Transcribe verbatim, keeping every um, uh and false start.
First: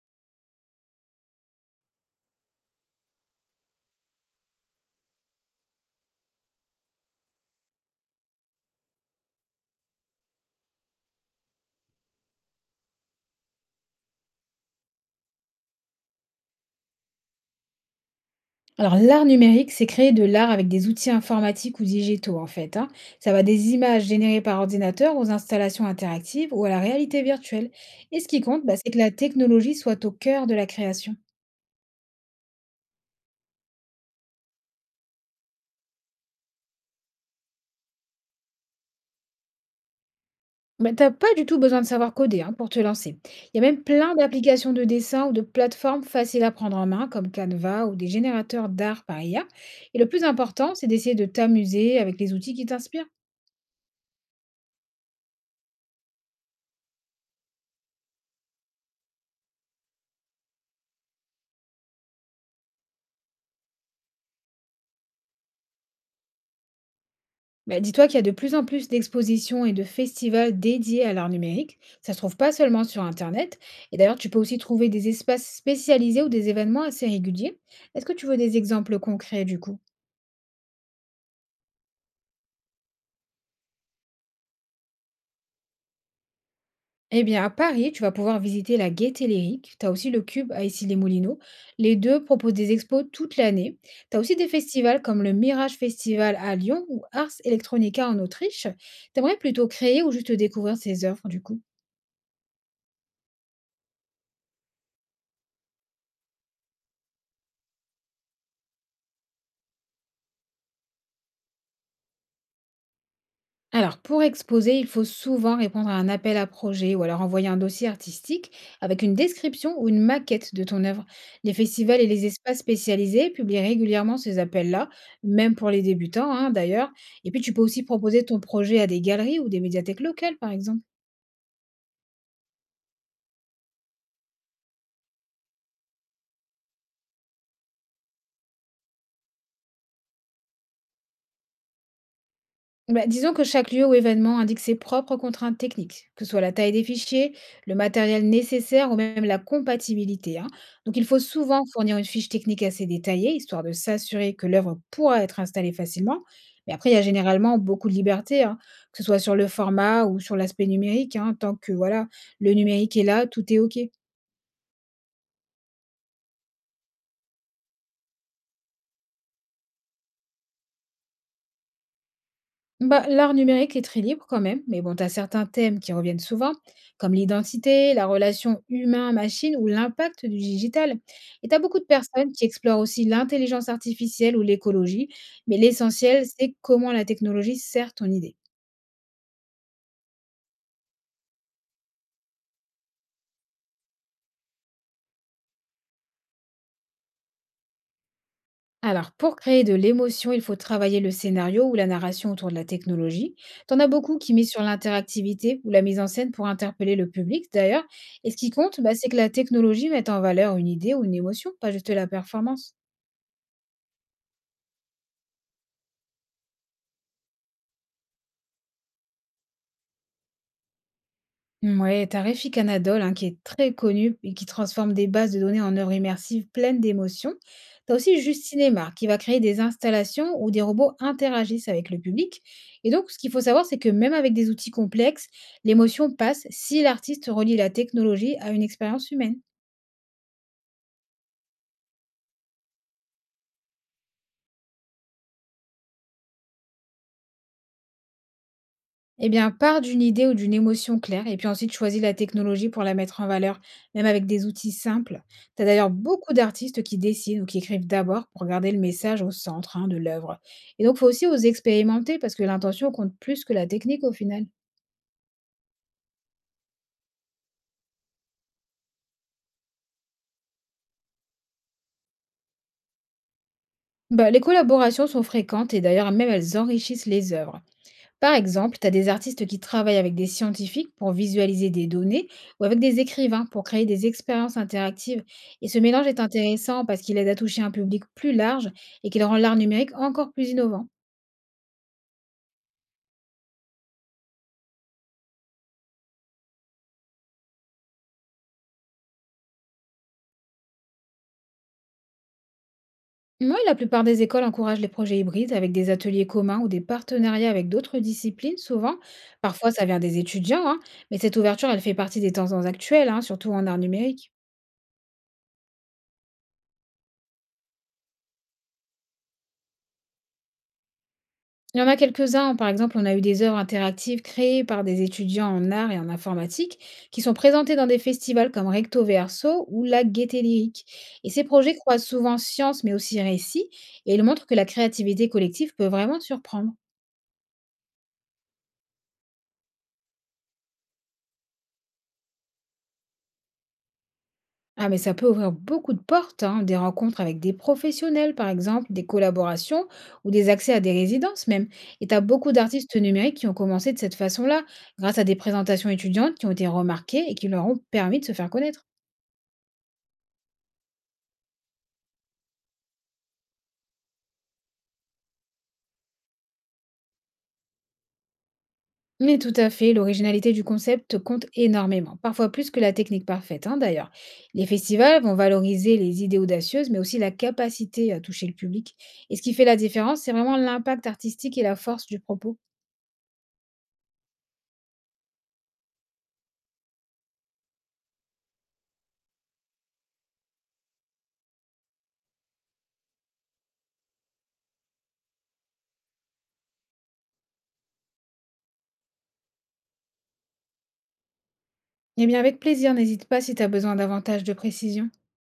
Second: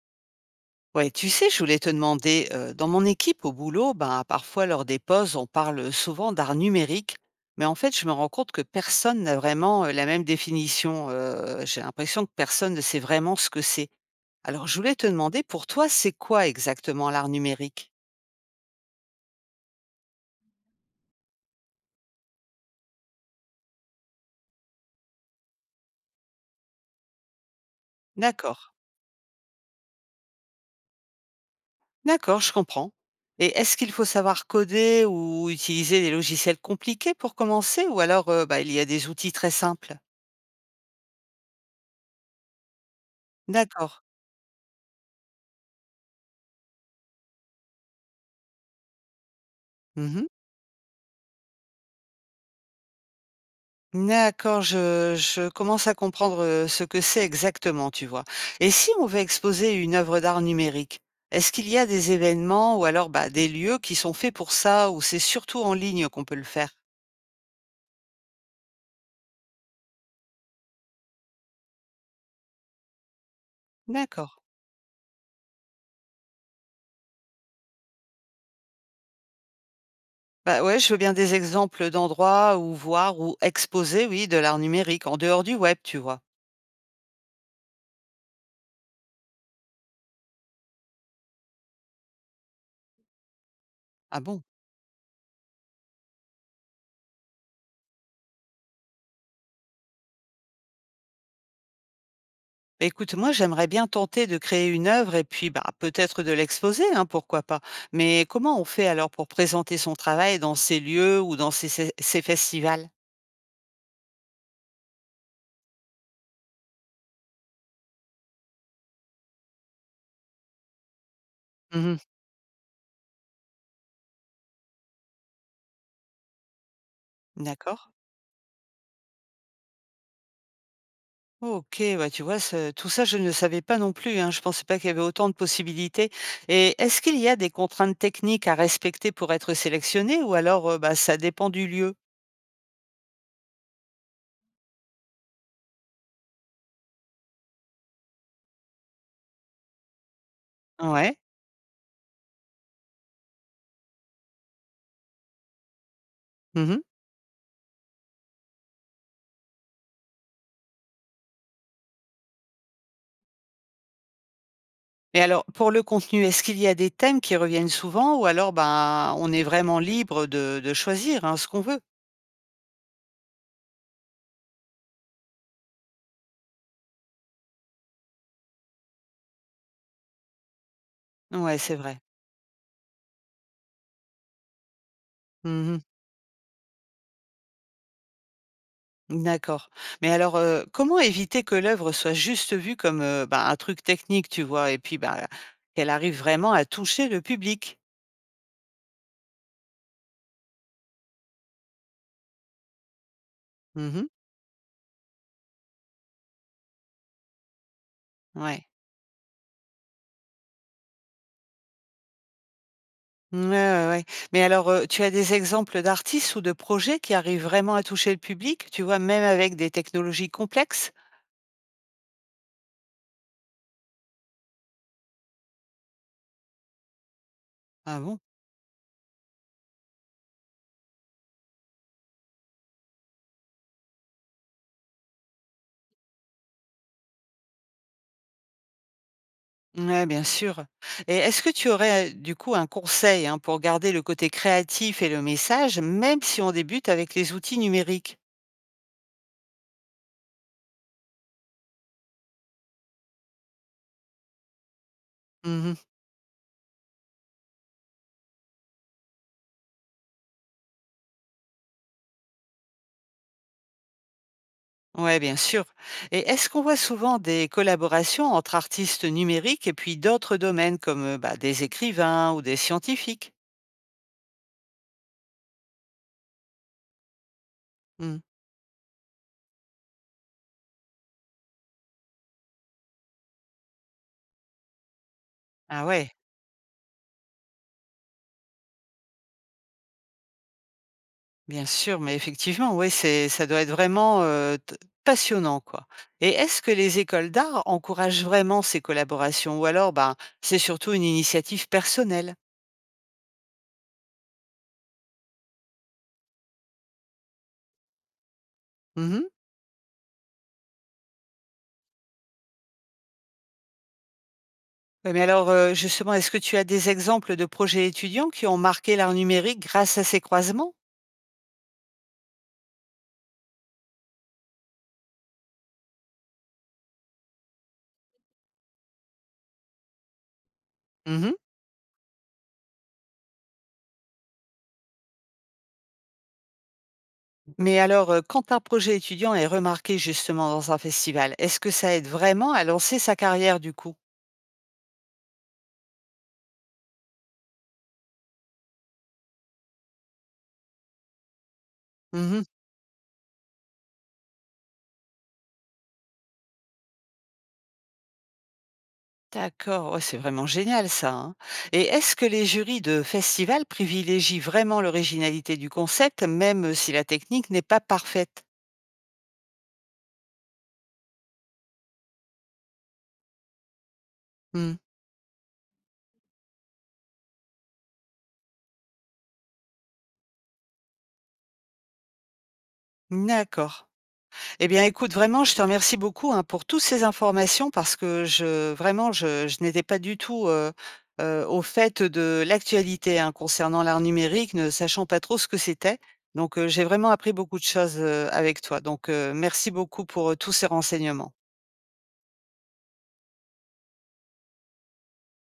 Ouais, tu sais, je voulais te demander, euh, dans mon équipe au boulot, ben, parfois lors des pauses, on parle souvent d'art numérique, mais en fait, je me rends compte que personne n'a vraiment euh, la même définition. Euh, j'ai l'impression que personne ne sait vraiment ce que c'est. Alors, je voulais te demander, pour toi, c'est quoi exactement l'art numérique? Alors, l'art numérique, c'est créer de l'art avec des outils informatiques ou digitaux, en fait, hein. Ça va des images générées par ordinateur aux installations interactives ou à la réalité virtuelle. Et ce qui D'accord, compte, bah, c'est que la technologie soit au cœur de la création. d'accord, je comprends. Et est-ce qu'il faut savoir coder ou utiliser des logiciels compliqués pour commencer, ou alors euh, bah, il y a des outils très simples? Mais t'as pas du tout besoin de savoir coder hein, pour te lancer. Il y a même D'accord. plein d'applications de dessin ou de plateformes faciles à prendre en main, comme Canva ou des générateurs d'art par I A. Et le plus important, c'est d'essayer de t'amuser avec les outils qui t'inspirent. D'accord, je je commence à comprendre, heu, ce que c'est exactement, tu vois? Et si on veut exposer une œuvre d'art numérique, est-ce qu'il y a des événements ou alors, bah, des lieux qui sont faits pour ça ou c'est surtout en ligne qu'on peut le faire? Bah, dis-toi qu'il y a de plus en plus d'expositions et de festivals dédiés à l'art numérique. Ça se trouve pas seulement sur Internet. Et d'ailleurs, D'accord. tu peux aussi trouver des espaces spécialisés ou des événements assez réguliers. Est-ce que tu veux des exemples concrets du coup? Bah, ouais, je veux bien des exemples d'endroits où voir ou exposer, oui, de l'art numérique en dehors du web, tu vois? Eh bien, à Paris, tu vas pouvoir visiter la Gaîté Lyrique. Tu as aussi le Cube à Issy-les-Moulineaux. Les deux proposent des expos toute l'année. Tu Ah as aussi bon? des festivals comme le Mirage Festival à Lyon ou Ars Electronica en Autriche. T'aimerais plutôt créer ou juste découvrir ces œuvres du coup? Bah, écoute, moi, j'aimerais bien tenter de créer une œuvre et puis, bah, peut-être de l'exposer, hein, pourquoi pas. Mais comment on fait alors pour présenter son travail dans ces lieux ou dans ces, ces- ces festivals? Alors, pour exposer, il faut souvent répondre à un appel à projet ou alors envoyer un dossier artistique avec une description ou une maquette de ton œuvre. Les Mhm. festivals et les espaces spécialisés publient régulièrement ces appels-là, même pour les débutants hein, d'ailleurs. Et puis, tu peux D'accord. aussi proposer ton projet à des galeries ou des médiathèques locales, par exemple. Ok, ouais, tu vois, ce- tout ça, je ne savais pas non plus. Hein, je pensais pas qu'il y avait autant de possibilités. Et est-ce qu'il y a des contraintes techniques à respecter pour être sélectionné ou alors, euh, bah, ça dépend du lieu? Bah, disons que chaque lieu ou événement indique ses propres contraintes techniques, que ce soit la taille des fichiers, le matériel nécessaire ou même la compatibilité, hein. Donc il Ouais. faut souvent fournir une fiche technique assez détaillée, histoire de s'assurer que l'œuvre pourra être installée facilement. Mais après, il y a généralement beaucoup de liberté, hein, que ce soit sur le format ou sur l'aspect numérique, hein, tant que voilà, le numérique est là, tout est OK. Mais alors, pour le contenu, est-ce qu'il y a des thèmes qui reviennent souvent ou alors, ben, on est vraiment libre de de choisir, hein, ce qu'on veut? Bah, l'art numérique est très libre quand même, mais bon, tu as certains thèmes qui reviennent souvent, comme l'identité, la relation humain-machine ou l'impact du digital. Et tu Ouais, as c'est beaucoup de vrai. personnes qui explorent aussi l'intelligence artificielle ou l'écologie, mais Mmh. l'essentiel, c'est comment la technologie sert ton idée. D'accord. Mais alors, heu, comment éviter que l'œuvre soit juste vue comme, heu, ben, un truc technique, tu vois? Et puis, ben, qu'elle arrive vraiment à toucher le public? Alors, pour créer de l'émotion, il faut travailler le scénario ou la narration autour de la technologie. T'en as Mmh. beaucoup qui misent sur l'interactivité ou la mise en scène pour interpeller le public, d'ailleurs. Et ce qui Ouais. compte, bah, c'est que la technologie mette en valeur une idée ou une émotion, pas juste la performance. Ouais, ouais, ouais. Mais alors, heu, tu as des exemples d'artistes ou de projets qui arrivent vraiment à toucher le public, tu vois, même avec des technologies complexes? Ouais, t'as Reficanadol hein, qui est très connu et qui transforme des bases de données en œuvres immersives pleines d'émotions. T'as Ah bon? aussi Juste Cinéma qui va créer des installations où des robots interagissent avec le public. Et donc, ce qu'il faut savoir, c'est que même avec des outils complexes, l'émotion passe si l'artiste relie la technologie à une expérience humaine. Ouais, bien sûr. Et est-ce que tu aurais, heu, du coup un conseil, hein, pour garder le côté créatif et le message, même si on débute avec les outils numériques? Eh bien, pars d'une idée ou d'une émotion claire et puis ensuite choisis la technologie pour la mettre en valeur, même avec des outils simples. Tu as Mmh. d'ailleurs beaucoup d'artistes qui dessinent ou qui écrivent d'abord pour garder le message au centre hein, de l'œuvre. Et donc, faut aussi oser expérimenter parce que l'intention compte plus que la technique au final. Ouais, bien sûr. Et est-ce qu'on voit souvent des collaborations entre artistes numériques et puis d'autres domaines comme, heu, bah, des écrivains ou des scientifiques? Bah, les collaborations sont fréquentes et d'ailleurs même elles enrichissent les œuvres. Mmh. Par exemple, tu as des artistes qui travaillent avec des scientifiques pour visualiser des données ou avec des écrivains pour créer des expériences interactives. Et ce Ah mélange ouais. est intéressant parce qu'il aide à toucher un public plus large et qu'il rend l'art numérique encore plus innovant. Bien sûr, mais effectivement, oui, c'est ça doit être vraiment, heu, t passionnant, quoi. Et est-ce que les écoles d'art encouragent vraiment ces collaborations ou alors, ben, c'est surtout une initiative personnelle? Moi, la plupart des écoles encouragent les projets hybrides avec des ateliers communs ou des partenariats avec d'autres disciplines, souvent. Mmh. Parfois, ça vient des étudiants, hein, mais cette ouverture, elle fait partie des tendances actuelles, hein, surtout en art numérique. Ouais, mais alors, heu, justement, est-ce que tu as des exemples de projets étudiants qui ont marqué l'art numérique grâce à ces croisements? Il y en a quelques-uns, hein. Par exemple, on a eu des œuvres interactives créées par des étudiants en art et en informatique qui sont présentées dans des festivals comme Recto Verso ou la Gaieté Lyrique. Et Mmh. ces projets croisent souvent science mais aussi récit et ils montrent que la créativité collective peut vraiment surprendre. Mais alors, heu, quand un projet étudiant est remarqué justement dans un festival, est-ce que ça aide vraiment à lancer sa carrière du coup? Ah, mais ça peut ouvrir beaucoup de portes, hein, des rencontres avec des professionnels, par exemple, des collaborations ou des accès à des résidences même. Et tu as Mmh. beaucoup d'artistes numériques qui ont commencé de cette façon-là, grâce à des présentations étudiantes qui ont été remarquées et qui leur ont permis de se faire connaître. D'accord, ouais, c'est vraiment génial ça, hein. Et est-ce que les jurys de festivals privilégient vraiment l'originalité du concept, même si la technique n'est pas parfaite? Mais tout à fait, l'originalité du concept compte énormément, parfois plus que la technique parfaite hein, d'ailleurs. Les Hmm. festivals vont valoriser les idées audacieuses, mais aussi la capacité à toucher le public. Et ce qui fait la différence, c'est vraiment l'impact artistique et la force du propos. D'accord. Eh bien, écoute, vraiment, je te remercie beaucoup hein, pour toutes ces informations parce que je vraiment, je, je n'étais pas du tout euh, euh, au fait de l'actualité hein, concernant l'art numérique, ne sachant pas trop ce que c'était. Donc, euh, j'ai vraiment appris beaucoup de choses euh, avec toi. Donc, euh, merci beaucoup pour euh, tous ces renseignements. Eh bien avec plaisir, n'hésite pas si tu as besoin davantage de précision.